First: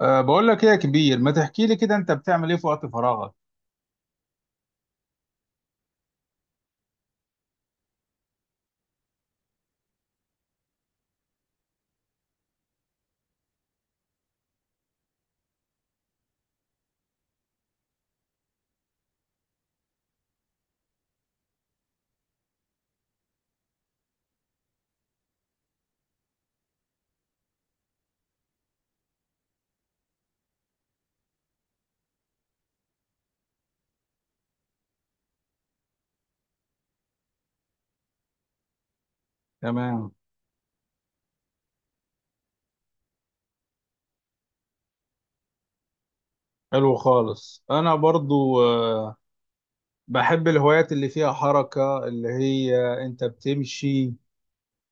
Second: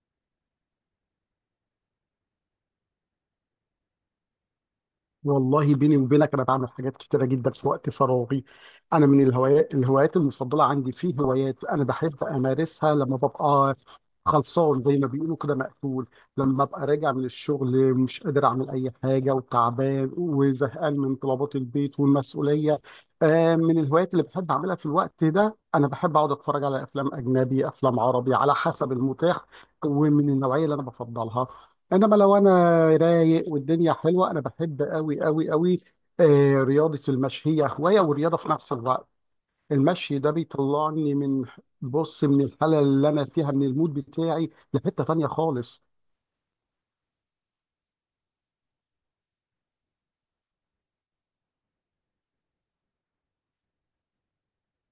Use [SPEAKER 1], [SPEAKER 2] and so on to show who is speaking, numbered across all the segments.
[SPEAKER 1] بقول لك ايه يا كبير، ما تحكي لي كده انت بتعمل ايه في وقت فراغك؟
[SPEAKER 2] والله بيني وبينك، انا بعمل حاجات كتيره جدا في وقت فراغي. انا من الهوايات المفضله عندي، في هوايات انا بحب امارسها لما ببقى خلصان، زي ما بيقولوا كده، مقفول. لما ببقى راجع من الشغل مش قادر اعمل اي حاجه، وتعبان وزهقان من طلبات البيت والمسؤوليه. من الهوايات اللي بحب اعملها في الوقت ده، انا بحب اقعد اتفرج على افلام اجنبي، افلام عربي على حسب المتاح ومن النوعيه اللي انا بفضلها. انما لو انا رايق والدنيا حلوه، انا بحب قوي قوي قوي رياضه المشي. هي هوايه ورياضه في نفس الوقت.
[SPEAKER 1] تمام.
[SPEAKER 2] المشي ده بيطلعني من، بص، من الحاله اللي انا فيها، من المود بتاعي لحته تانيه خالص.
[SPEAKER 1] حلو خالص. انا برضو بحب الهوايات اللي فيها حركة، اللي هي انت بتمشي.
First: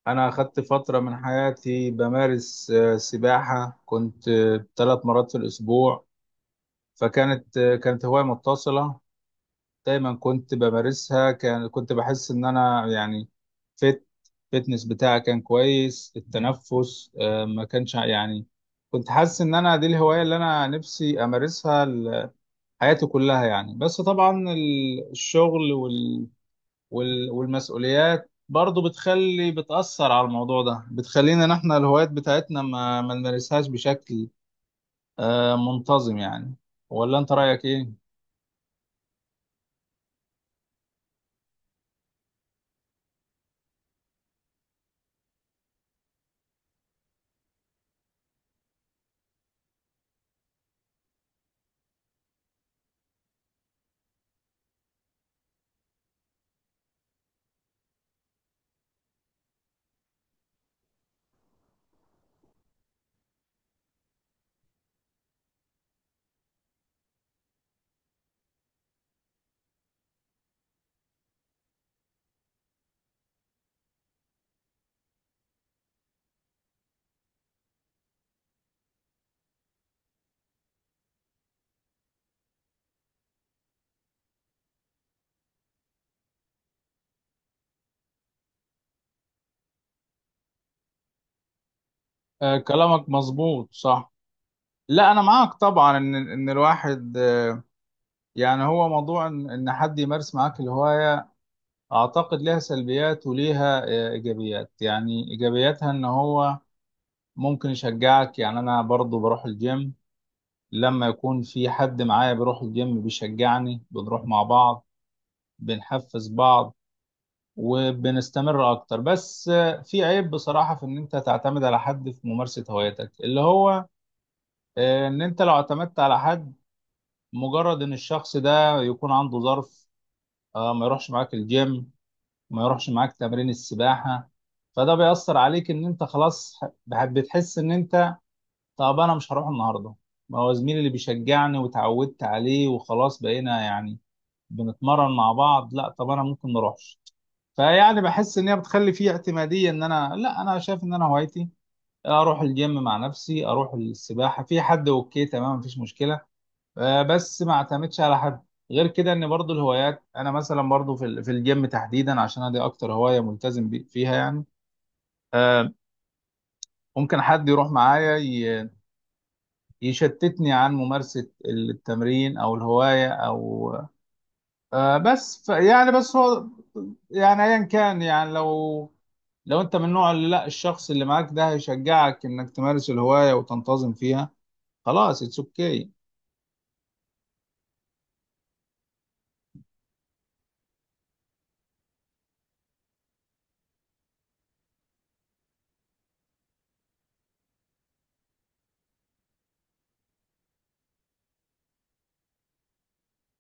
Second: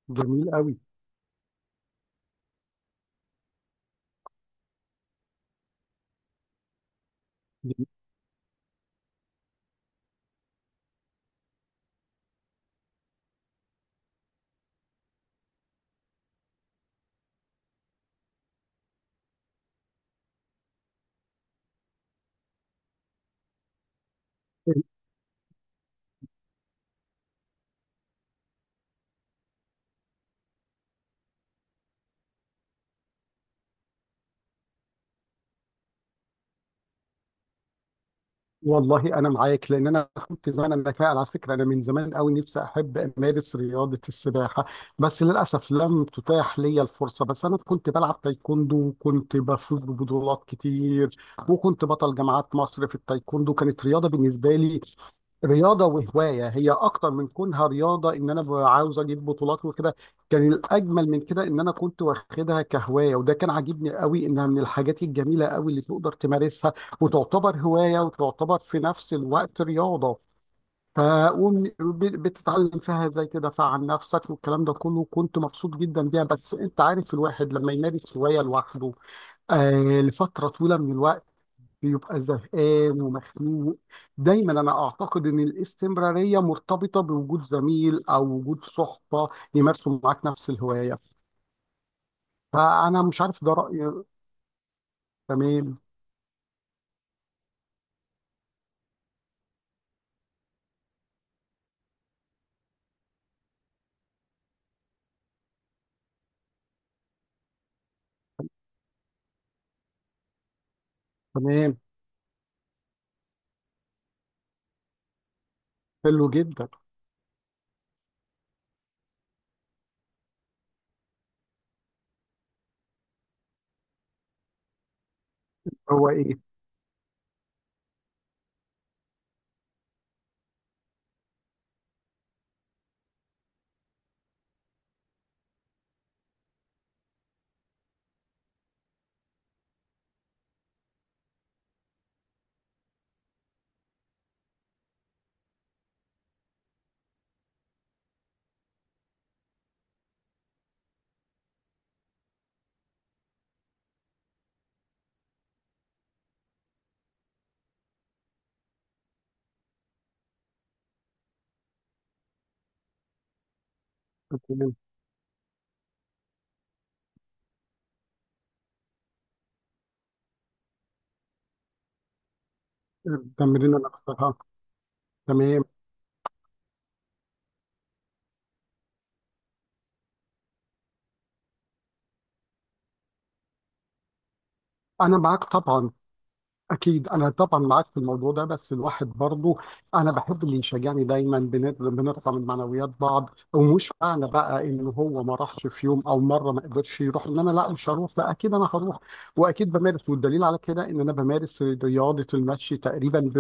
[SPEAKER 1] انا
[SPEAKER 2] جميل
[SPEAKER 1] اخدت
[SPEAKER 2] قوي.
[SPEAKER 1] فترة من حياتي بمارس سباحة، كنت ثلاث مرات في الاسبوع. فكانت كانت هواية متصلة، دايما كنت بمارسها، كنت بحس ان انا يعني فت فتنس بتاعي كان كويس، التنفس ما كانش يعني كنت حاسس ان انا دي الهواية اللي انا نفسي امارسها حياتي كلها يعني. بس طبعا الشغل وال والمسؤوليات برضو بتخلي بتأثر على الموضوع ده، بتخلينا ان احنا الهوايات بتاعتنا ما نمارسهاش بشكل منتظم يعني. ولا انت رأيك ايه؟
[SPEAKER 2] والله انا معاك، لان انا كنت زمان، انا فعلا على فكره انا من زمان قوي نفسي احب امارس رياضه السباحه، بس للاسف لم تتاح لي الفرصه. بس انا كنت بلعب تايكوندو وكنت بفوز ببطولات كتير، وكنت بطل جامعات مصر في التايكوندو. كانت رياضه بالنسبه لي، رياضة وهواية. هي أكتر من كونها رياضة، إن أنا عاوز أجيب بطولات وكده. كان الأجمل من كده إن أنا كنت واخدها كهواية، وده كان عاجبني قوي. إنها من الحاجات الجميلة قوي اللي تقدر تمارسها، وتعتبر هواية وتعتبر في نفس الوقت رياضة. ف بتتعلم فيها زي كده فعن نفسك، والكلام ده كله كنت مبسوط جدا بيها. بس انت عارف، الواحد لما يمارس هواية لوحده لفترة طويلة من الوقت بيبقى زهقان ومخنوق. دايما انا اعتقد ان الاستمرارية مرتبطة بوجود زميل او وجود صحبة يمارسوا معاك نفس الهواية. فانا
[SPEAKER 1] كلامك
[SPEAKER 2] مش عارف، ده
[SPEAKER 1] مظبوط
[SPEAKER 2] رأيي.
[SPEAKER 1] صح. لا انا معاك
[SPEAKER 2] تمام.
[SPEAKER 1] طبعا ان الواحد يعني هو موضوع ان إن حد يمارس معاك الهوايه، اعتقد لها سلبيات وليها ايجابيات. يعني ايجابياتها ان هو ممكن يشجعك. يعني انا برضو بروح الجيم، لما يكون في
[SPEAKER 2] تمام.
[SPEAKER 1] حد معايا بيروح الجيم بيشجعني، بنروح مع بعض، بنحفز
[SPEAKER 2] حلو جدا.
[SPEAKER 1] بعض وبنستمر اكتر. بس في عيب بصراحه في ان انت تعتمد على حد في ممارسه هوايتك، اللي هو ان انت لو اعتمدت
[SPEAKER 2] هو
[SPEAKER 1] على
[SPEAKER 2] ايه؟
[SPEAKER 1] حد، مجرد ان الشخص ده يكون عنده ظرف ما يروحش معاك الجيم، ما يروحش معاك تمرين السباحة، فده بيأثر عليك ان انت خلاص بتحس ان انت طب انا مش هروح النهاردة، ما هو زميلي اللي بيشجعني وتعودت عليه وخلاص بقينا يعني بنتمرن مع بعض، لا طب انا ممكن نروحش. فيعني بحس ان هي بتخلي فيه اعتمادية. ان انا لا، انا شايف ان انا هوايتي اروح الجيم مع نفسي، اروح السباحة، في حد اوكي تمام مفيش مشكلة، بس ما اعتمدش على حد. غير كده ان برضو الهوايات، انا مثلا برضو في في الجيم تحديدا، عشان أنا دي اكتر هوايه ملتزم فيها يعني، آه، ممكن حد يروح معايا يشتتني عن ممارسه التمرين او الهوايه او
[SPEAKER 2] التمرين الأقصى.
[SPEAKER 1] بس ف
[SPEAKER 2] تمام.
[SPEAKER 1] يعني بس هو يعني ايا كان. يعني لو لو انت من نوع اللي لا الشخص اللي معاك ده هيشجعك انك تمارس الهوايه وتنتظم فيها،
[SPEAKER 2] أنا
[SPEAKER 1] خلاص اتس
[SPEAKER 2] معاك طبعا.
[SPEAKER 1] اوكي.
[SPEAKER 2] أكيد أنا طبعا معاك في الموضوع ده. بس الواحد برضه أنا بحب اللي يشجعني دايما، بنرفع من معنويات بعض. ومش معنى بقى إن هو ما راحش في يوم أو مرة ما قدرش يروح إن أنا لا مش هروح. لا، أكيد أنا هروح. وأكيد بمارس. والدليل على كده إن أنا بمارس رياضة المشي تقريبا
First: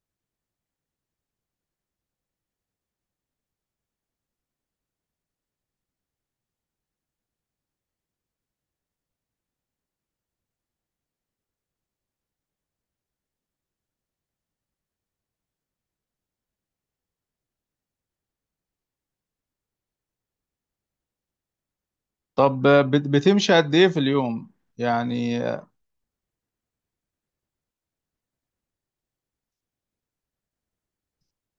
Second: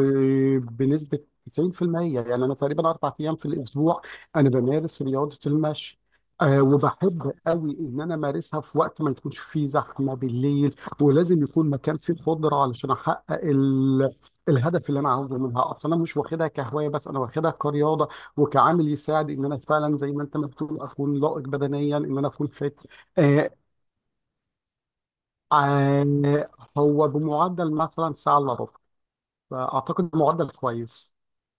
[SPEAKER 2] بنسبة 90%. يعني أنا تقريبا 4 أيام في الأسبوع أنا بمارس رياضة المشي. وبحب قوي ان انا امارسها في وقت ما يكونش فيه زحمه بالليل، ولازم يكون مكان فيه خضره علشان احقق ال... الهدف اللي انا عاوزه منها. اصلا انا مش واخدها كهوايه بس، انا واخدها كرياضه وكعامل يساعد ان انا فعلا زي ما انت ما بتقول اكون لائق بدنيا، ان انا اكون
[SPEAKER 1] طب
[SPEAKER 2] فت آه
[SPEAKER 1] بتمشي قد ايه في اليوم يعني؟
[SPEAKER 2] آه هو بمعدل مثلا ساعه الا ربع، فاعتقد معدل كويس.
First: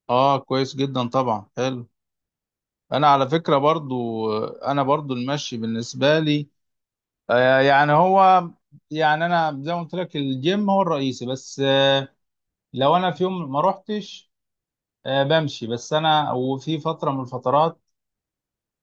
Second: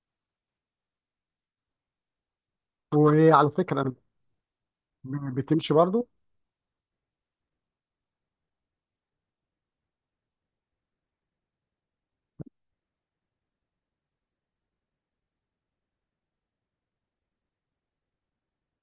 [SPEAKER 1] اه كويس جدا طبعا، حلو. انا على
[SPEAKER 2] وعلى
[SPEAKER 1] فكرة
[SPEAKER 2] فكره
[SPEAKER 1] برضو، انا برضو المشي
[SPEAKER 2] بتمشي برضو.
[SPEAKER 1] بالنسبة لي آه يعني هو يعني انا زي ما قلت لك الجيم هو الرئيسي، بس آه لو انا في يوم ما روحتش آه بمشي. بس انا وفي فترة من الفترات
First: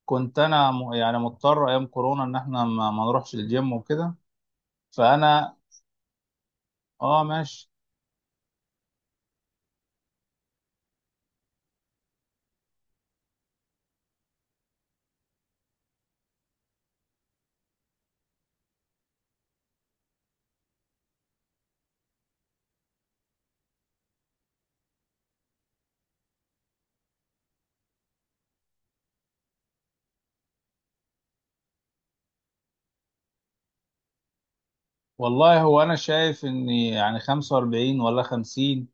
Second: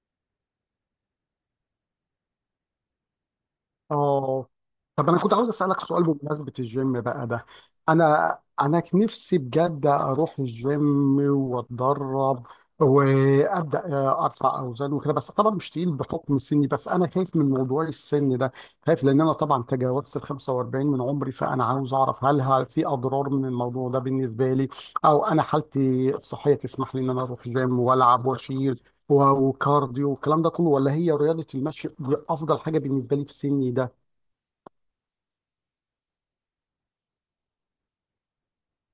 [SPEAKER 1] كنت انا يعني مضطر ايام كورونا ان احنا ما نروحش الجيم وكده.
[SPEAKER 2] اه، طب انا كنت عاوز
[SPEAKER 1] فانا
[SPEAKER 2] اسالك سؤال بمناسبه الجيم
[SPEAKER 1] اه
[SPEAKER 2] بقى ده.
[SPEAKER 1] ماشي.
[SPEAKER 2] انا كان نفسي بجد اروح الجيم واتدرب وابدا ارفع اوزان وكده، بس طبعا مش تقيل بحكم سني. بس انا خايف من موضوع السن ده. خايف لان انا طبعا تجاوزت ال 45 من عمري. فانا عاوز اعرف هل في اضرار من الموضوع ده بالنسبه لي، او انا حالتي الصحيه تسمح لي ان انا اروح جيم والعب واشيل وكارديو والكلام ده كله، ولا هي رياضة المشي أفضل حاجة بالنسبة لي في سني ده.
[SPEAKER 1] والله هو انا شايف ان يعني 45 ولا 50،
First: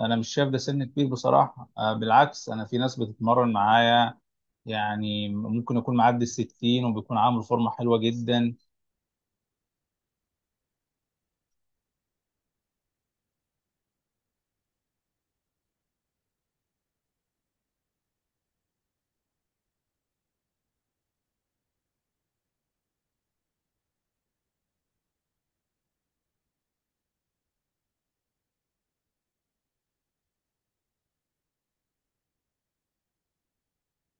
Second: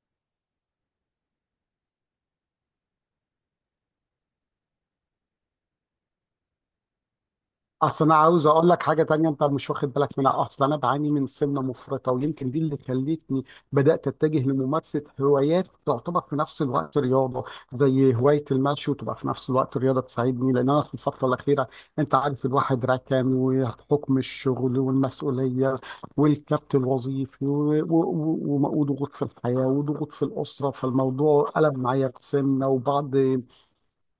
[SPEAKER 1] انا مش شايف ده سن كبير بصراحه، بالعكس. انا في ناس بتتمرن معايا يعني ممكن يكون معدي ال 60 وبيكون عامل فورمه حلوه
[SPEAKER 2] اصل انا عاوز
[SPEAKER 1] جدا.
[SPEAKER 2] اقول لك حاجه تانية انت مش واخد بالك منها. اصل انا بعاني من سمنه مفرطه، ويمكن دي اللي خلتني بدات اتجه لممارسه هوايات تعتبر في نفس الوقت رياضه، زي هوايه المشي، وتبقى في نفس الوقت رياضه تساعدني. لان انا في الفتره الاخيره، انت عارف، الواحد ركن وحكم الشغل والمسؤوليه والكبت الوظيفي وضغوط في الحياه وضغوط في الاسره، فالموضوع قلب معايا بسمنه وبعض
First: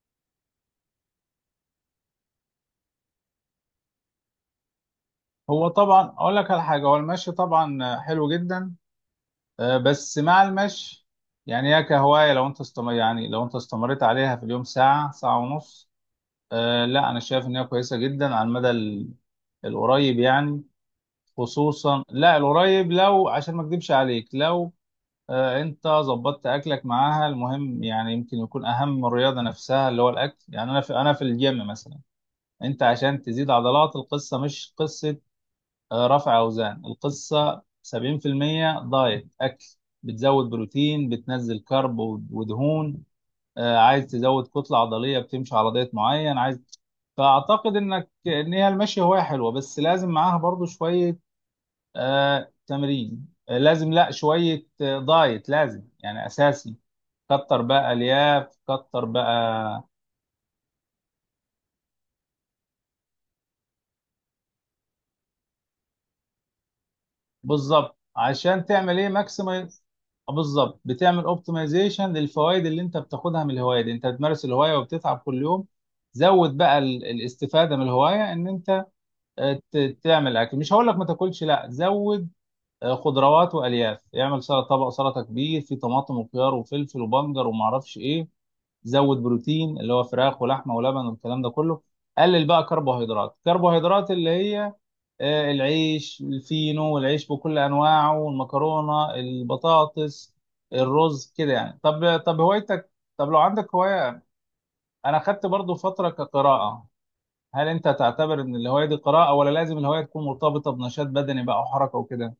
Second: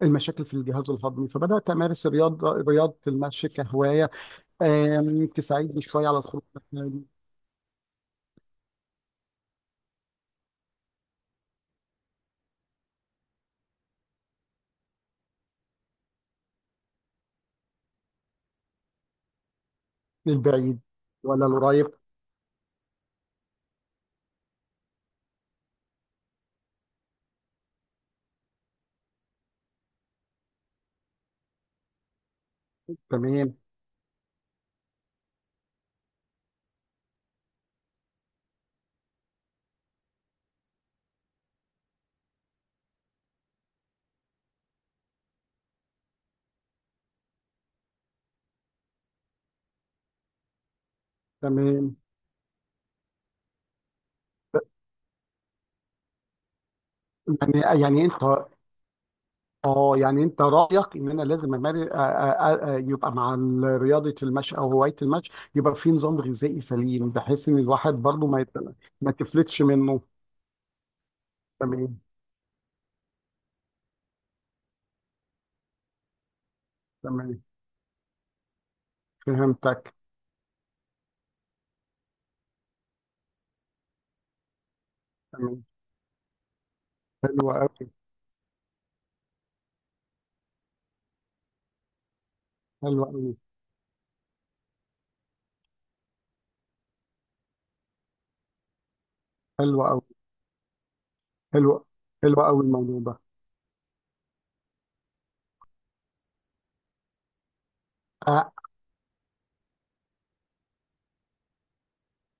[SPEAKER 2] المشاكل في الجهاز الهضمي. فبدات امارس الرياضه، رياضه المشي كهوايه
[SPEAKER 1] هو
[SPEAKER 2] تساعدني
[SPEAKER 1] طبعا
[SPEAKER 2] شويه على
[SPEAKER 1] اقول
[SPEAKER 2] الخروج.
[SPEAKER 1] لك على حاجه، هو المشي طبعا حلو جدا، بس مع المشي يعني هي كهوايه لو انت استمر، يعني لو انت استمريت عليها في اليوم ساعه ساعه ونص، لا انا شايف ان هي كويسه جدا على المدى القريب يعني.
[SPEAKER 2] للبعيد ولا القريب؟
[SPEAKER 1] خصوصا لا القريب. لو عشان ما اكدبش عليك، لو انت ظبطت اكلك معاها، المهم يعني يمكن يكون اهم من الرياضه نفسها اللي هو الاكل. يعني انا في، انا في الجيم مثلا انت عشان تزيد
[SPEAKER 2] تمام.
[SPEAKER 1] عضلات، القصه مش قصه رفع اوزان، القصه 70% دايت اكل، بتزود بروتين بتنزل كرب ودهون، عايز تزود كتله عضليه بتمشي على دايت معين عايز. فاعتقد انك ان هي المشي هوايه حلوه، بس لازم معاها برضو شويه
[SPEAKER 2] تمام.
[SPEAKER 1] آه تمرين، آه لازم لا شوية آه دايت لازم يعني أساسي. كتر
[SPEAKER 2] يعني
[SPEAKER 1] بقى
[SPEAKER 2] يعني انت،
[SPEAKER 1] ألياف، كتر بقى
[SPEAKER 2] اه، يعني انت رايك ان انا لازم امارس، يبقى مع رياضه المشي او هوايه المشي، يبقى في نظام غذائي سليم بحيث ان الواحد
[SPEAKER 1] بالظبط
[SPEAKER 2] برضه
[SPEAKER 1] عشان تعمل إيه،
[SPEAKER 2] ما تفلتش
[SPEAKER 1] ماكسمايز
[SPEAKER 2] منه.
[SPEAKER 1] بالظبط، بتعمل
[SPEAKER 2] تمام.
[SPEAKER 1] اوبتمايزيشن للفوائد اللي أنت بتاخدها من الهواية دي. أنت بتمارس الهواية وبتتعب كل يوم، زود بقى
[SPEAKER 2] تمام.
[SPEAKER 1] الاستفادة من الهواية. إن أنت
[SPEAKER 2] فهمتك.
[SPEAKER 1] تعمل أكل، مش هقول لك ما تاكلش، لا زود خضروات وألياف، اعمل سلطة، طبق سلطة كبير
[SPEAKER 2] تمام.
[SPEAKER 1] فيه طماطم وخيار وفلفل
[SPEAKER 2] حلو
[SPEAKER 1] وبنجر
[SPEAKER 2] قوي.
[SPEAKER 1] ومعرفش إيه. زود بروتين اللي هو فراخ ولحمه ولبن والكلام ده كله. قلل بقى
[SPEAKER 2] حلو قوي.
[SPEAKER 1] كربوهيدرات، كربوهيدرات اللي هي العيش الفينو والعيش بكل انواعه والمكرونه
[SPEAKER 2] حلو قوي.
[SPEAKER 1] البطاطس الرز كده
[SPEAKER 2] حلو.
[SPEAKER 1] يعني. طب
[SPEAKER 2] حلو
[SPEAKER 1] طب
[SPEAKER 2] قوي
[SPEAKER 1] هوايتك،
[SPEAKER 2] الموضوع ده.
[SPEAKER 1] طب لو عندك هوايه، انا خدت برضو فتره كقراءه، هل انت تعتبر
[SPEAKER 2] أه
[SPEAKER 1] ان الهوايه دي قراءه ولا لازم الهوايه تكون مرتبطه بنشاط بدني بقى وحركه وكده؟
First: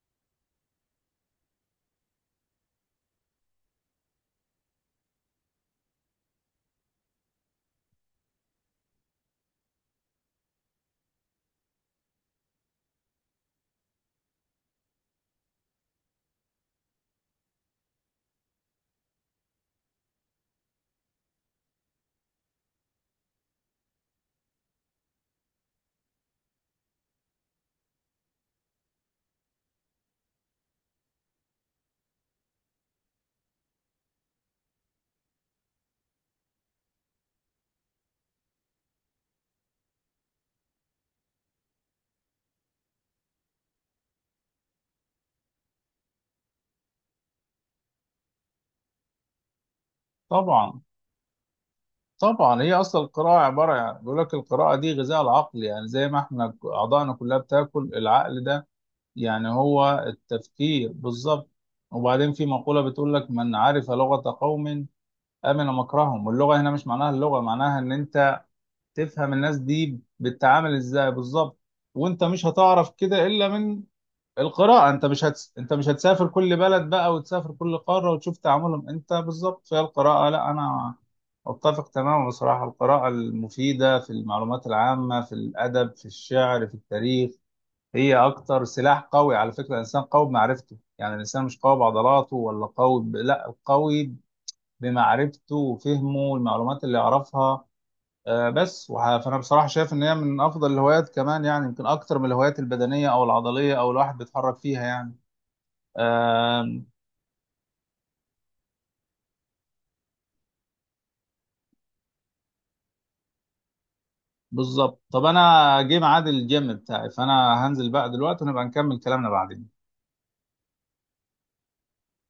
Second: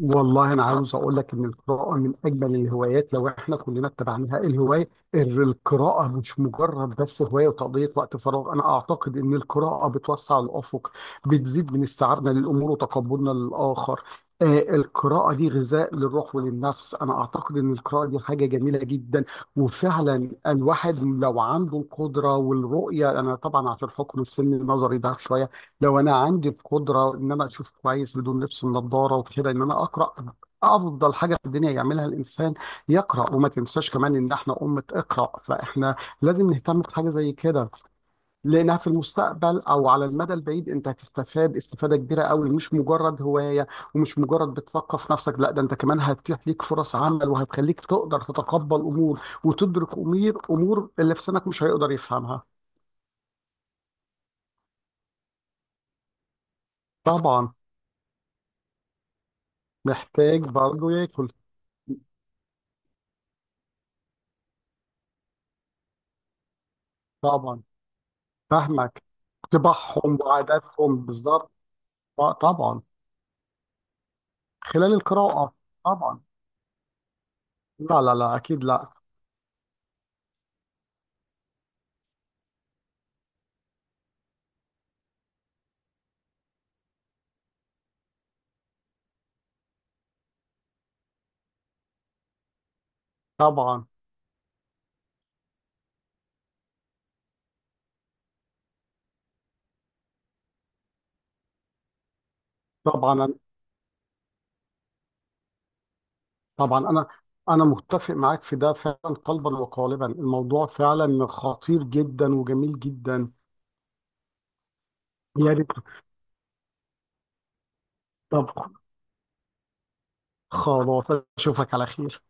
[SPEAKER 2] والله انا عاوز اقول لك ان القراءه من اجمل الهوايات لو احنا كلنا اتبعناها. الهوايه، القراءه مش مجرد بس هوايه وتقضيه وقت فراغ. انا اعتقد ان القراءه بتوسع الافق، بتزيد من استيعابنا للامور وتقبلنا للاخر. القراءه دي غذاء للروح وللنفس. انا اعتقد ان القراءه دي حاجه جميله جدا. وفعلا الواحد لو عنده القدره والرؤيه، انا طبعا عشان حكم السن النظري ده شويه، لو انا عندي القدره ان انا اشوف كويس بدون لبس النضاره وكده ان انا اقرا، افضل حاجه في الدنيا يعملها الانسان يقرا. وما تنساش كمان ان احنا امه اقرا، فاحنا لازم نهتم بحاجه زي كده، لانها في المستقبل او على المدى البعيد انت هتستفاد استفاده كبيره قوي، مش مجرد هوايه ومش مجرد بتثقف نفسك. لا، ده انت كمان هتتيح ليك فرص عمل، وهتخليك تقدر تتقبل امور وتدرك امور،
[SPEAKER 1] طبعا
[SPEAKER 2] اللي في سنك مش هيقدر يفهمها.
[SPEAKER 1] طبعا. هي اصلا القراءه عباره، يعني بيقول لك القراءه دي غذاء العقل، يعني زي ما احنا اعضائنا كلها
[SPEAKER 2] طبعا.
[SPEAKER 1] بتاكل، العقل ده يعني هو
[SPEAKER 2] محتاج برضه
[SPEAKER 1] التفكير
[SPEAKER 2] ياكل.
[SPEAKER 1] بالظبط. وبعدين في مقولة بتقول لك، من عرف لغة قوم أمن مكرهم. واللغة هنا مش معناها اللغة،
[SPEAKER 2] طبعا.
[SPEAKER 1] معناها إن أنت
[SPEAKER 2] فاهمك.
[SPEAKER 1] تفهم الناس دي
[SPEAKER 2] طباعهم
[SPEAKER 1] بتتعامل
[SPEAKER 2] وعاداتهم
[SPEAKER 1] إزاي
[SPEAKER 2] بالظبط.
[SPEAKER 1] بالظبط. وأنت مش
[SPEAKER 2] طبعا.
[SPEAKER 1] هتعرف كده إلا من القراءة.
[SPEAKER 2] خلال
[SPEAKER 1] أنت مش
[SPEAKER 2] القراءة.
[SPEAKER 1] هتس... أنت مش
[SPEAKER 2] طبعا.
[SPEAKER 1] هتسافر كل بلد بقى وتسافر كل
[SPEAKER 2] لا
[SPEAKER 1] قارة
[SPEAKER 2] لا
[SPEAKER 1] وتشوف
[SPEAKER 2] لا، أكيد
[SPEAKER 1] تعاملهم
[SPEAKER 2] لا.
[SPEAKER 1] أنت بالظبط. فهي القراءة لا، أنا أتفق تماما بصراحة. القراءة المفيدة في المعلومات العامة، في الأدب في الشعر في التاريخ، هي اكتر سلاح قوي. على فكره الانسان قوي بمعرفته، يعني الانسان مش قوي بعضلاته ولا قوي لا
[SPEAKER 2] طبعا.
[SPEAKER 1] قوي بمعرفته وفهمه المعلومات اللي يعرفها. فانا بصراحه شايف ان هي من افضل الهوايات، كمان يعني يمكن اكتر من الهوايات البدنيه
[SPEAKER 2] طبعا
[SPEAKER 1] او
[SPEAKER 2] أنا-
[SPEAKER 1] العضليه او الواحد بيتحرك فيها يعني، آه
[SPEAKER 2] طبعا أنا، أنا متفق معاك في ده فعلا، قلبا وقالبا. الموضوع فعلا خطير جدا وجميل جدا.
[SPEAKER 1] بالظبط. طب
[SPEAKER 2] يا ريت.
[SPEAKER 1] انا جه ميعاد الجيم بتاعي، فانا هنزل بقى دلوقتي
[SPEAKER 2] طب.
[SPEAKER 1] ونبقى نكمل كلامنا بعدين.
[SPEAKER 2] خلاص. أشوفك على خير.